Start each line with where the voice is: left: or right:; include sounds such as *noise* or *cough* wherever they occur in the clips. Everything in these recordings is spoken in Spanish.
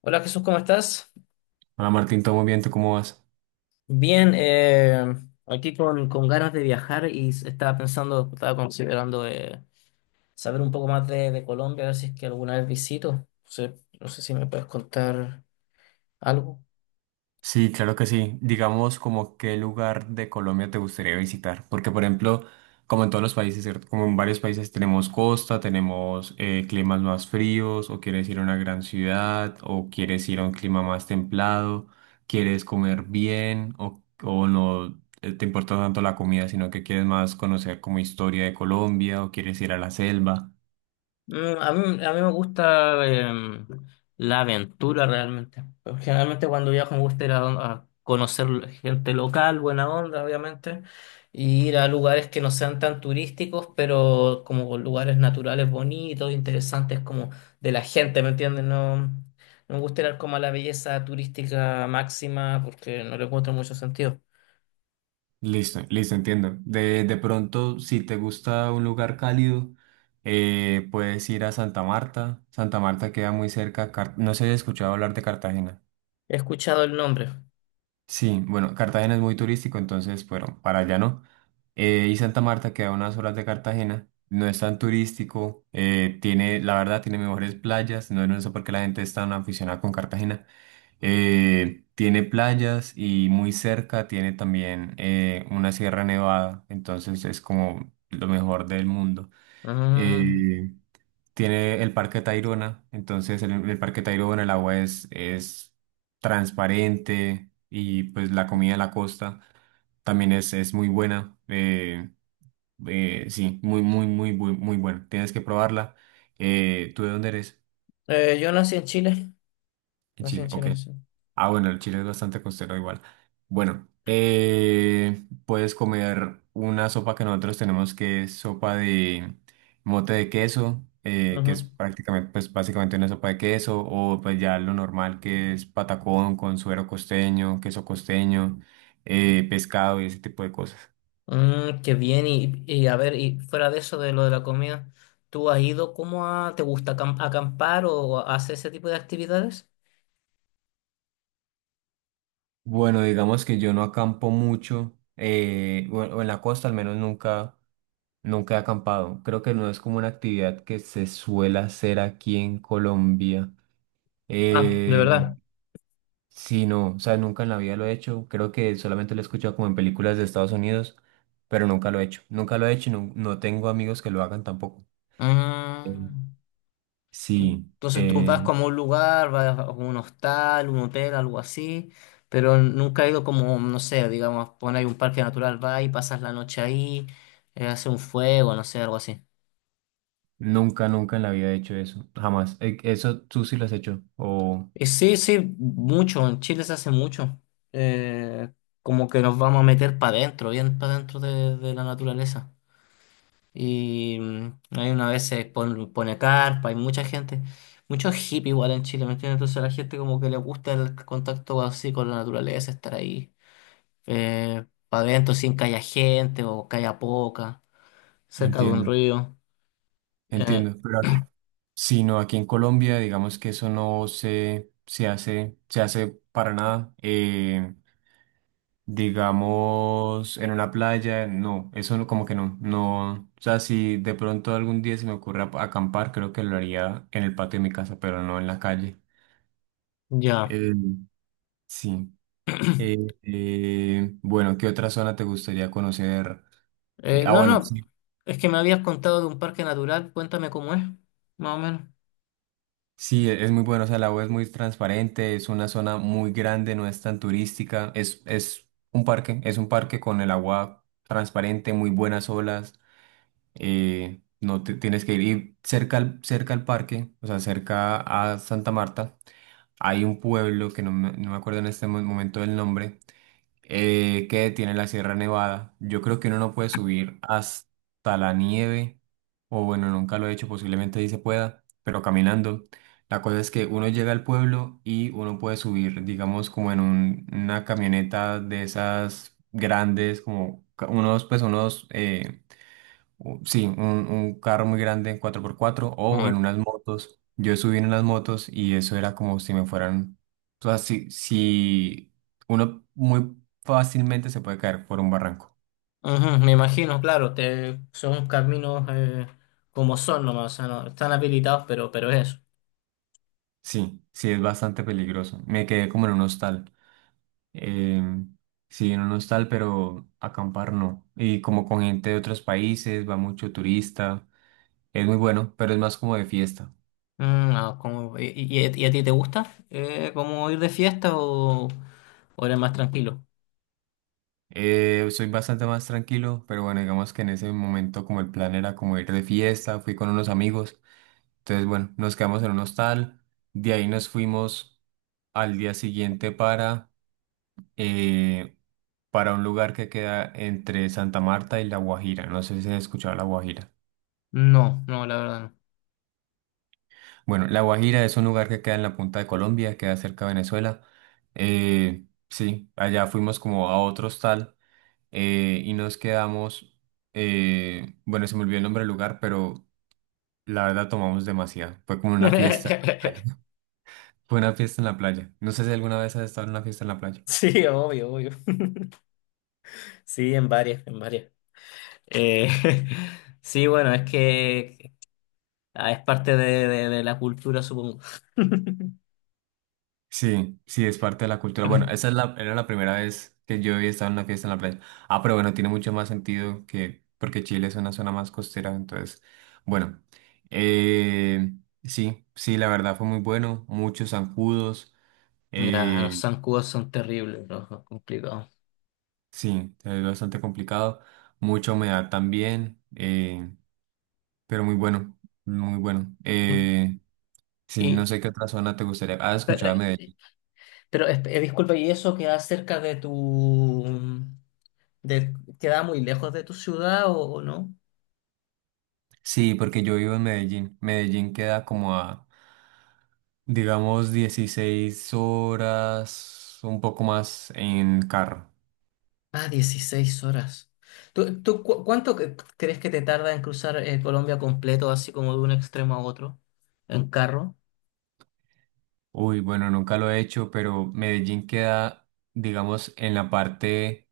left: Hola Jesús, ¿cómo estás?
right: Hola Martín, todo muy bien, ¿tú cómo vas?
left: Bien, aquí con ganas de viajar y estaba pensando, estaba considerando saber un poco más de Colombia, a ver si es que alguna vez visito. No sé, no sé si me puedes contar algo.
right: Sí, claro que sí. Digamos, como qué lugar de Colombia te gustaría visitar. Porque, por ejemplo, como en todos los países, ¿cierto? Como en varios países tenemos costa, tenemos climas más fríos, o quieres ir a una gran ciudad, o quieres ir a un clima más templado, quieres comer bien, o no, te importa tanto la comida, sino que quieres más conocer como historia de Colombia, o quieres ir a la selva.
left: Mm, a mí me gusta la aventura realmente. Pero generalmente cuando viajo me gusta ir a conocer gente local, buena onda, obviamente, y ir a lugares que no sean tan turísticos, pero como lugares naturales bonitos, interesantes como de la gente, ¿me entiendes? No me gusta ir como a la belleza turística máxima porque no le encuentro mucho sentido.
right: Listo, listo, entiendo. De pronto, si te gusta un lugar cálido, puedes ir a Santa Marta. Santa Marta queda muy cerca. No sé si has escuchado hablar de Cartagena.
left: He escuchado el nombre.
right: Sí, bueno, Cartagena es muy turístico, entonces, bueno, para allá no. Y Santa Marta queda a unas horas de Cartagena. No es tan turístico. Tiene, la verdad, tiene mejores playas. No, no sé por qué la gente es tan aficionada con Cartagena. Tiene playas y muy cerca tiene también una sierra nevada, entonces es como lo mejor del mundo.
left: Mm.
right: Eh, Tiene el Parque Tayrona, entonces en el Parque Tayrona el agua es transparente y pues la comida de la costa también es muy buena. Sí, muy, muy, muy, muy, muy buena. Tienes que probarla. ¿Tú de dónde eres?
left: Yo nací en Chile.
right: En
left: Nací en
right: Chile, ok.
left: Chile, sí.
right: Ah, bueno, el Chile es bastante costero igual. Bueno, puedes comer una sopa que nosotros tenemos que es sopa de mote de queso, que es prácticamente, pues básicamente una sopa de queso, o pues ya lo normal que es patacón con suero costeño, queso costeño, pescado y ese tipo de cosas.
left: Mm, qué bien, y a ver, y fuera de eso, de lo de la comida, ¿tú has ido te gusta acampar o haces ese tipo de actividades?
right: Bueno, digamos que yo no acampo mucho, o en la costa al menos nunca, nunca he acampado. Creo que no es como una actividad que se suele hacer aquí en Colombia.
left: Ah, ¿de
right: Eh,
left: verdad?
right: sí, no, o sea, nunca en la vida lo he hecho. Creo que solamente lo he escuchado como en películas de Estados Unidos, pero nunca lo he hecho. Nunca lo he hecho y no, no tengo amigos que lo hagan tampoco. Eh,
left: Ah, tú-
right: sí,
left: entonces tú vas como a un lugar, vas a un hostal, un hotel, algo así, pero nunca he ido como, no sé, digamos, poner un parque natural, vas y pasas la noche ahí, hace un fuego, no sé, algo así.
right: nunca, nunca en la vida he hecho eso, jamás. Eso tú sí lo has hecho, o
left: Sí, sí, mucho, en Chile se hace mucho. Eh, Como que nos vamos a meter para adentro, bien para adentro de la naturaleza. Y mm, hay una vez se pone carpa, hay mucha gente, muchos hippies igual en Chile, ¿me entiendes? Entonces a la gente como que le gusta el contacto así con la naturaleza, estar ahí para adentro sin que haya gente o que haya poca, cerca de un
right: entiendo.
left: río. Eh,
right: Entiendo. Sino aquí en Colombia, digamos que eso no se hace, se hace para nada. Digamos, en una playa, no, eso como que no, no. O sea, si de pronto algún día se me ocurre acampar, creo que lo haría en el patio de mi casa, pero no en la calle.
left: ya.
right: Eh, sí.
left: *clears throat*
right: Eh, bueno, ¿qué otra zona te gustaría conocer? Ah,
left: No,
right: bueno,
left: no,
right: sí.
left: es que me habías contado de un parque natural, cuéntame cómo es, más o menos.
right: Sí, es muy bueno, o sea, la U es muy transparente, es una zona muy grande, no es tan turística, es un parque, es un parque con el agua transparente, muy buenas olas, no te tienes que ir y cerca al parque, o sea, cerca a Santa Marta, hay un pueblo que no me acuerdo en este momento del nombre, que tiene la Sierra Nevada. Yo creo que uno no puede subir hasta la nieve, o bueno, nunca lo he hecho, posiblemente sí se pueda, pero caminando. La cosa es que uno llega al pueblo y uno puede subir, digamos, como en una camioneta de esas grandes, como unos, sí, un carro muy grande en 4x4 o
left: Ujú,
right: en unas motos. Yo subí en unas motos y eso era como si me fueran, o sea, si uno muy fácilmente se puede caer por un barranco.
left: ujú, me imagino, claro, son caminos como son nomás, o sea, no, están habilitados, pero es eso.
right: Sí, sí, es bastante peligroso. Me quedé como en un hostal. Em, sí, en un hostal, pero acampar no. Y como con gente de otros países, va mucho turista. Es muy bueno, pero es más como de fiesta.
left: Mm, y, y a ti te gusta como ir de fiesta o eres más tranquilo?
right: Soy bastante más tranquilo, pero bueno, digamos que en ese momento como el plan era como ir de fiesta, fui con unos amigos, entonces bueno, nos quedamos en un hostal, de ahí nos fuimos al día siguiente eh, para un lugar que queda entre Santa Marta y La Guajira, no sé si has escuchado La Guajira.
left: No, no, la verdad
right: Bueno, La Guajira es un lugar que queda en la punta de Colombia, queda cerca de Venezuela, sí, allá fuimos como a otro hostal y nos quedamos, bueno, se me olvidó el nombre del lugar, pero la verdad tomamos demasiado. Fue como una
left: no.
right: fiesta,
left: *laughs*
right: *laughs* fue una fiesta en la playa. No sé si alguna vez has estado en una fiesta en la playa.
left: Sí, obvio, obvio. Sí, en varias, en varias. Eh, *laughs* sí, bueno, es que es parte de la cultura, supongo. *laughs*
right: Sí, sí, es parte de la cultura. Bueno, esa es la, era la primera vez que yo había estado en una fiesta en la playa. Ah, pero bueno, tiene mucho más sentido que, porque Chile es una zona más costera, entonces, bueno, eh, sí, sí, la verdad fue muy bueno, muchos zancudos.
left: Ya, los
right: eh,
left: zancudos son terribles, los complicados.
right: Sí, es bastante complicado, mucha humedad también, pero muy bueno, muy bueno. Sí,
left: Y,
right: no sé qué otra zona te gustaría. Ah,
left: pero,
right: escuchaba
left: eh,
right: Medellín.
left: disculpa, ¿y eso queda cerca de tu... de- queda muy lejos de tu ciudad o no?
right: Sí, porque yo vivo en Medellín. Medellín queda como a, digamos, 16 horas, un poco más en carro.
left: Ah, 16 horas. ¿ Cuánto crees que te tarda en cruzar Colombia completo, así como de un extremo a otro, en carro?
right: Uy, bueno, nunca lo he hecho, pero Medellín queda, digamos, en la parte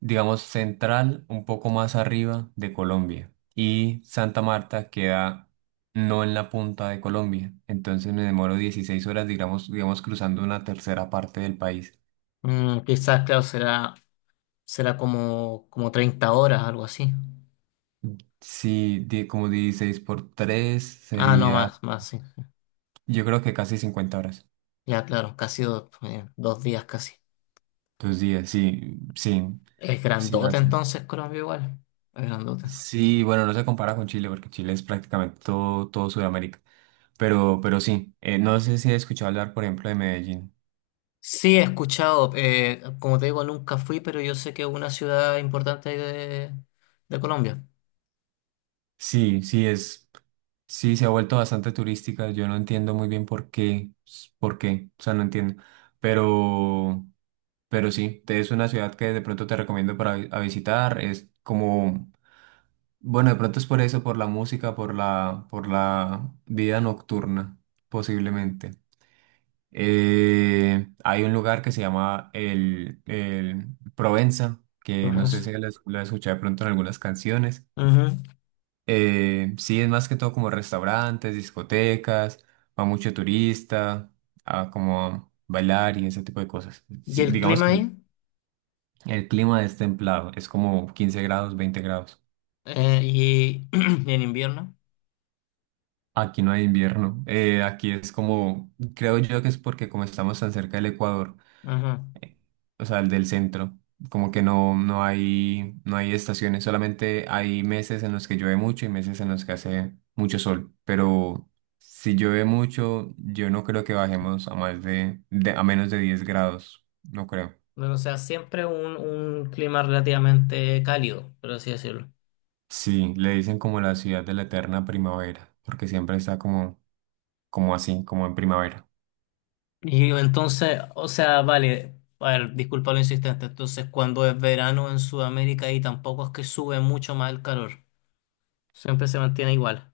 right: digamos, central, un poco más arriba de Colombia. Y Santa Marta queda no en la punta de Colombia. Entonces me demoro 16 horas, digamos, cruzando una tercera parte del país.
left: Mm, quizás, claro, será como, como 30 horas, algo así.
right: Sí, como 16 por 3
left: Ah, no,
right: sería,
left: más, más, sí.
right: yo creo que casi 50 horas.
left: Ya, claro, casi dos, dos días casi.
right: 2 días, sí, sí,
left: Es
right: sí,
left: grandote
right: así.
left: entonces Colombia igual. Es grandote.
right: Sí, bueno, no se compara con Chile porque Chile es prácticamente todo, todo Sudamérica. Pero sí, no sé si he escuchado hablar, por ejemplo, de Medellín.
left: Sí, he escuchado. Como te digo, nunca fui, pero yo sé que es una ciudad importante ahí de Colombia,
right: Sí, sí se ha vuelto bastante turística. Yo no entiendo muy bien por qué, o sea, no entiendo. Pero, pero sí, es una ciudad que de pronto te recomiendo para a visitar. Es como, bueno, de pronto es por eso, por la música, por la vida nocturna, posiblemente. Hay un lugar que se llama el Provenza, que no sé
left: Florencia.
right: si lo has escuchado de pronto en algunas canciones.
left: Ujú.
right: Sí, es más que todo como restaurantes, discotecas, va mucho turista, a como a bailar y ese tipo de cosas.
left: ¿Y
right: Sí,
left: el
right: digamos
left: clima
right: que
left: ahí?
right: el clima es templado, es como 15 grados, 20 grados.
left: Eh, y, *clears throat* ¿y en invierno?
right: Aquí no hay invierno, aquí es como, creo yo que es porque como estamos tan cerca del Ecuador,
left: Ajá.
right: o sea, el del centro. Como que no hay estaciones, solamente hay meses en los que llueve mucho y meses en los que hace mucho sol. Pero si llueve mucho, yo no creo que bajemos a más de, a menos de 10 grados, no creo.
left: Bueno, o sea, siempre un clima relativamente cálido, por así decirlo.
right: Sí, le dicen como la ciudad de la eterna primavera, porque siempre está como, como así, como en primavera.
left: Y entonces, o sea, vale, a ver, disculpa lo insistente. Entonces, ¿cuando es verano en Sudamérica ahí tampoco es que sube mucho más el calor? Siempre se mantiene igual.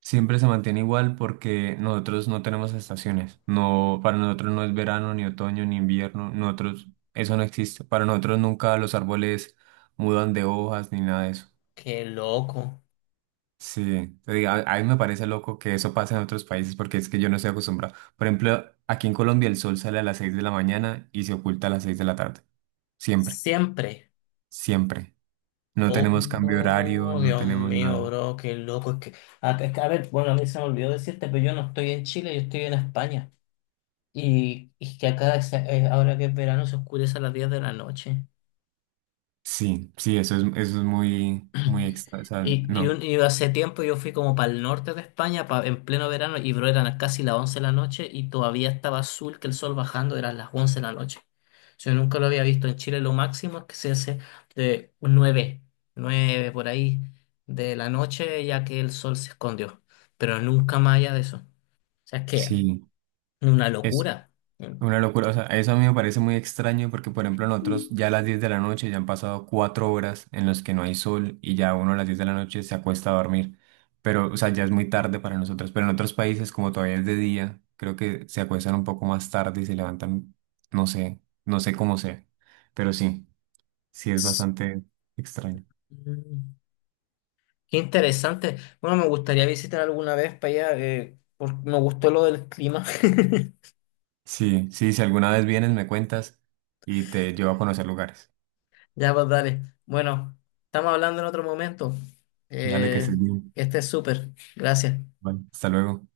right: Siempre se mantiene igual porque nosotros no tenemos estaciones. No, para nosotros no es verano, ni otoño, ni invierno. Nosotros, eso no existe. Para nosotros nunca los árboles mudan de hojas ni nada de eso.
left: Qué loco.
right: Sí, te digo, a mí me parece loco que eso pase en otros países porque es que yo no estoy acostumbrado. Por ejemplo, aquí en Colombia el sol sale a las 6 de la mañana y se oculta a las 6 de la tarde. Siempre,
left: Siempre.
right: siempre. No tenemos cambio de horario,
left: Oh,
right: no
left: Dios
right: tenemos
left: mío,
right: nada.
left: bro, qué loco. Es que, a ver, bueno, a mí se me olvidó decirte, pero yo no estoy en Chile, yo estoy en España. Y que acá, ahora que es verano, se oscurece a las 10 de la noche.
right: Sí, sí, eso es muy, muy
left: *clears throat*
right: extra, o sea, no,
left: Y hace tiempo yo fui como para el norte de España en pleno verano y bro, eran casi las 11 de la noche y todavía estaba azul que el sol bajando, eran las 11 de la noche. Yo nunca lo había visto en Chile, lo máximo es que se hace de un 9 9 por ahí de la noche ya que el sol se escondió, pero nunca más allá de eso. O sea, es que
right: sí.
left: una
right: Es
left: locura.
right: una locura, o sea, eso a mí me parece muy extraño porque, por ejemplo, nosotros ya a las 10 de la noche ya han pasado 4 horas en las que no hay sol y ya uno a las 10 de la noche se acuesta a dormir, pero, o sea, ya es muy tarde para nosotros, pero en otros países como todavía es de día, creo que se acuestan un poco más tarde y se levantan, no sé, no sé cómo sea, pero sí, sí es
left: Mm.
right: bastante extraño.
left: Qué interesante. Bueno, me gustaría visitar alguna vez para allá, me gustó lo del clima. *laughs*
right: Sí, sí, si alguna vez vienes me cuentas y te llevo a conocer lugares.
left: Ya, pues dale. Bueno, estamos hablando en otro momento.
right: Dale que estés
left: Eh,
right: bien.
left: este es súper. Gracias.
right: Vale, hasta luego.